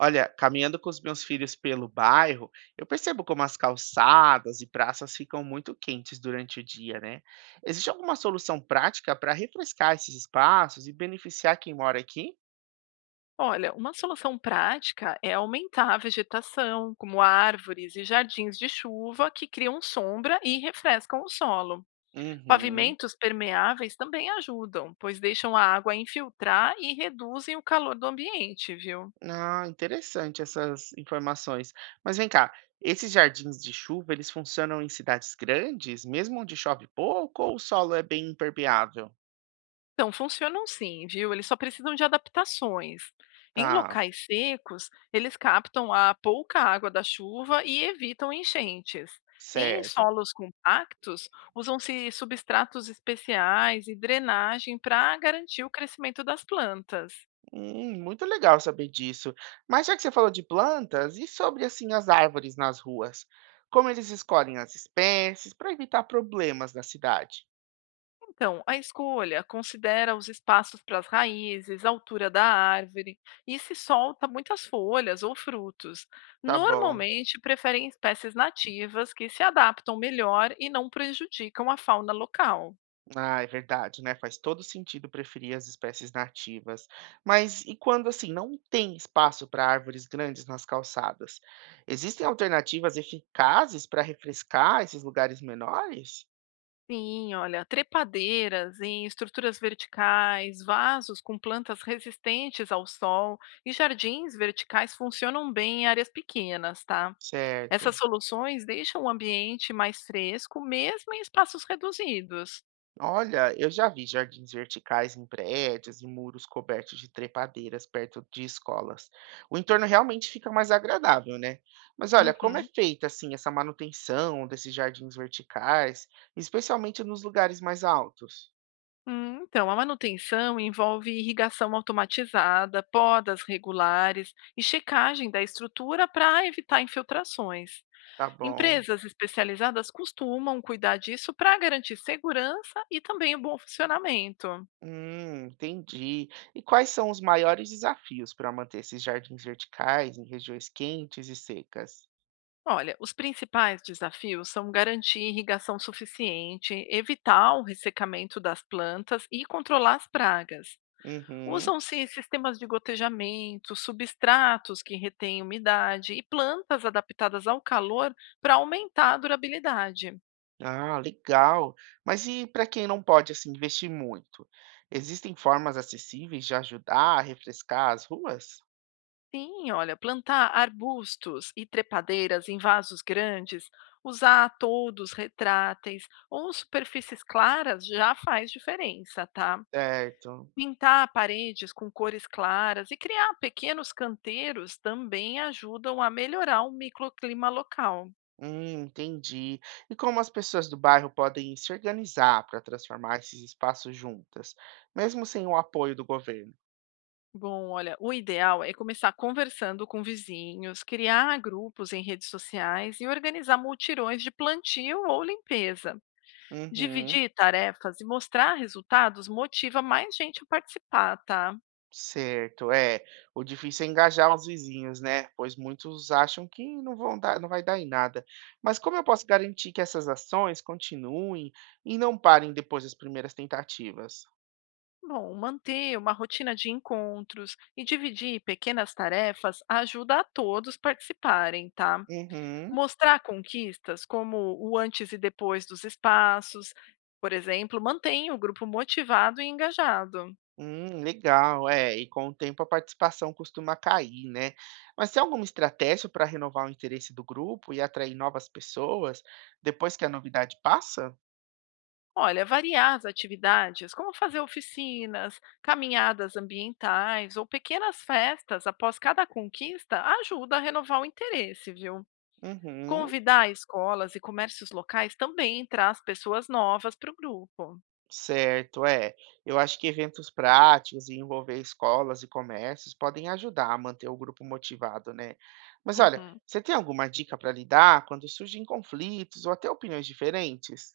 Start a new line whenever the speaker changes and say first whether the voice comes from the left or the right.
right: Olha, caminhando com os meus filhos pelo bairro, eu percebo como as calçadas e praças ficam muito quentes durante o dia, né? Existe alguma solução prática para refrescar esses espaços e beneficiar quem mora aqui?
left: Olha, uma solução prática é aumentar a vegetação, como árvores e jardins de chuva, que criam sombra e refrescam o solo.
right: Uhum.
left: Pavimentos permeáveis também ajudam, pois deixam a água infiltrar e reduzem o calor do ambiente, viu?
right: Ah, interessante essas informações. Mas vem cá, esses jardins de chuva, eles funcionam em cidades grandes, mesmo onde chove pouco ou o solo é bem impermeável?
left: Então, funcionam sim, viu? Eles só precisam de adaptações. Em
right: Tá,
left: locais secos, eles captam a pouca água da chuva e evitam enchentes. E em
right: certo.
left: solos compactos, usam-se substratos especiais e drenagem para garantir o crescimento das plantas.
right: Muito legal saber disso. Mas já que você falou de plantas, e sobre assim as árvores nas ruas? Como eles escolhem as espécies para evitar problemas na cidade?
left: Então, a escolha considera os espaços para as raízes, a altura da árvore e se solta muitas folhas ou frutos.
right: Tá bom.
left: Normalmente, preferem espécies nativas que se adaptam melhor e não prejudicam a fauna local.
right: Ah, é verdade, né? Faz todo sentido preferir as espécies nativas. Mas e quando assim não tem espaço para árvores grandes nas calçadas? Existem alternativas eficazes para refrescar esses lugares menores?
left: Sim, olha, trepadeiras em estruturas verticais, vasos com plantas resistentes ao sol e jardins verticais funcionam bem em áreas pequenas, tá? Essas
right: Certo.
left: soluções deixam o ambiente mais fresco, mesmo em espaços reduzidos.
right: Olha, eu já vi jardins verticais em prédios e muros cobertos de trepadeiras perto de escolas. O entorno realmente fica mais agradável, né? Mas olha, como é
left: Uhum.
right: feita assim essa manutenção desses jardins verticais, especialmente nos lugares mais altos?
left: Então, a manutenção envolve irrigação automatizada, podas regulares e checagem da estrutura para evitar infiltrações.
right: Tá bom.
left: Empresas especializadas costumam cuidar disso para garantir segurança e também o bom funcionamento.
right: Entendi. E quais são os maiores desafios para manter esses jardins verticais em regiões quentes e secas?
left: Olha, os principais desafios são garantir irrigação suficiente, evitar o ressecamento das plantas e controlar as pragas.
right: Uhum.
left: Usam-se sistemas de gotejamento, substratos que retêm umidade e plantas adaptadas ao calor para aumentar a durabilidade.
right: Ah, legal. Mas e para quem não pode assim investir muito? Existem formas acessíveis de ajudar a refrescar as ruas?
left: Sim, olha, plantar arbustos e trepadeiras em vasos grandes, usar todos retráteis ou superfícies claras já faz diferença, tá?
right: Certo.
left: Pintar paredes com cores claras e criar pequenos canteiros também ajudam a melhorar o microclima local.
right: Entendi. E como as pessoas do bairro podem se organizar para transformar esses espaços juntas, mesmo sem o apoio do governo?
left: Bom, olha, o ideal é começar conversando com vizinhos, criar grupos em redes sociais e organizar multirões de plantio ou limpeza.
right: Uhum.
left: Dividir tarefas e mostrar resultados motiva mais gente a participar, tá?
right: Certo, é. O difícil é engajar os vizinhos, né? Pois muitos acham que não vai dar em nada. Mas como eu posso garantir que essas ações continuem e não parem depois das primeiras tentativas?
left: Bom, manter uma rotina de encontros e dividir pequenas tarefas ajuda a todos participarem, tá?
right: Uhum.
left: Mostrar conquistas, como o antes e depois dos espaços, por exemplo, mantém o grupo motivado e engajado.
right: Legal, é. E com o tempo a participação costuma cair, né? Mas tem alguma estratégia para renovar o interesse do grupo e atrair novas pessoas depois que a novidade passa?
left: Olha, variar as atividades, como fazer oficinas, caminhadas ambientais ou pequenas festas após cada conquista, ajuda a renovar o interesse, viu?
right: Uhum.
left: Convidar escolas e comércios locais também traz pessoas novas para o grupo.
right: Certo, é. Eu acho que eventos práticos e envolver escolas e comércios podem ajudar a manter o grupo motivado, né? Mas olha,
left: Uhum.
right: você tem alguma dica para lidar quando surgem conflitos ou até opiniões diferentes?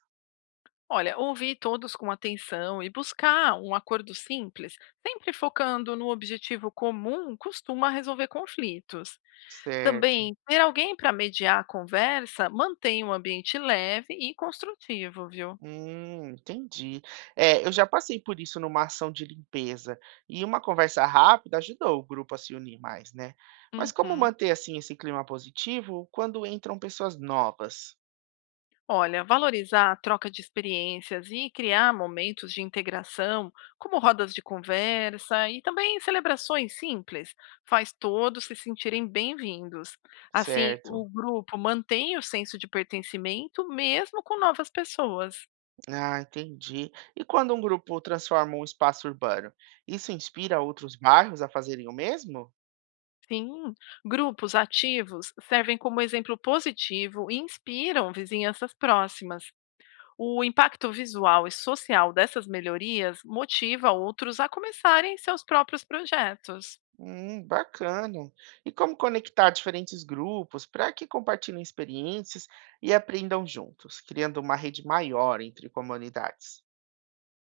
left: Olha, ouvir todos com atenção e buscar um acordo simples, sempre focando no objetivo comum, costuma resolver conflitos.
right: Certo.
left: Também, ter alguém para mediar a conversa mantém um ambiente leve e construtivo, viu?
right: Entendi. É, eu já passei por isso numa ação de limpeza e uma conversa rápida ajudou o grupo a se unir mais, né? Mas como
left: Uhum.
right: manter assim esse clima positivo quando entram pessoas novas?
left: Olha, valorizar a troca de experiências e criar momentos de integração, como rodas de conversa e também celebrações simples, faz todos se sentirem bem-vindos. Assim,
right: Certo.
left: o grupo mantém o senso de pertencimento mesmo com novas pessoas.
right: Ah, entendi. E quando um grupo transforma um espaço urbano, isso inspira outros bairros a fazerem o mesmo?
left: Sim, grupos ativos servem como exemplo positivo e inspiram vizinhanças próximas. O impacto visual e social dessas melhorias motiva outros a começarem seus próprios projetos.
right: Bacana. E como conectar diferentes grupos para que compartilhem experiências e aprendam juntos, criando uma rede maior entre comunidades?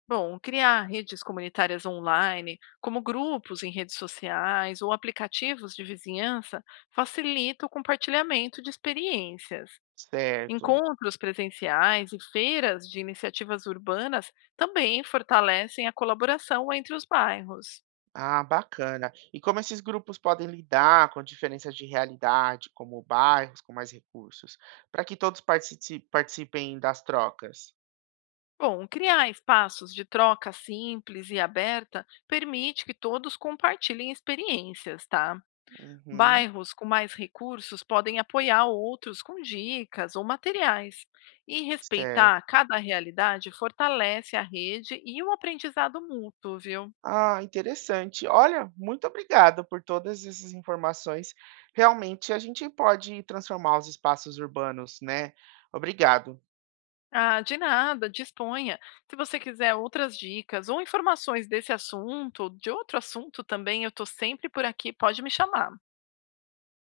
left: Bom, criar redes comunitárias online, como grupos em redes sociais ou aplicativos de vizinhança, facilita o compartilhamento de experiências.
right: Certo.
left: Encontros presenciais e feiras de iniciativas urbanas também fortalecem a colaboração entre os bairros.
right: Ah, bacana. E como esses grupos podem lidar com diferenças de realidade, como bairros com mais recursos, para que todos participem das trocas?
left: Bom, criar espaços de troca simples e aberta permite que todos compartilhem experiências, tá?
right: Uhum,
left: Bairros com mais recursos podem apoiar outros com dicas ou materiais. E respeitar
right: certo.
left: cada realidade fortalece a rede e o aprendizado mútuo, viu?
right: Ah, interessante. Olha, muito obrigado por todas essas informações. Realmente a gente pode transformar os espaços urbanos, né? Obrigado.
left: Ah, de nada, disponha. Se você quiser outras dicas ou informações desse assunto, de outro assunto também, eu estou sempre por aqui, pode me chamar.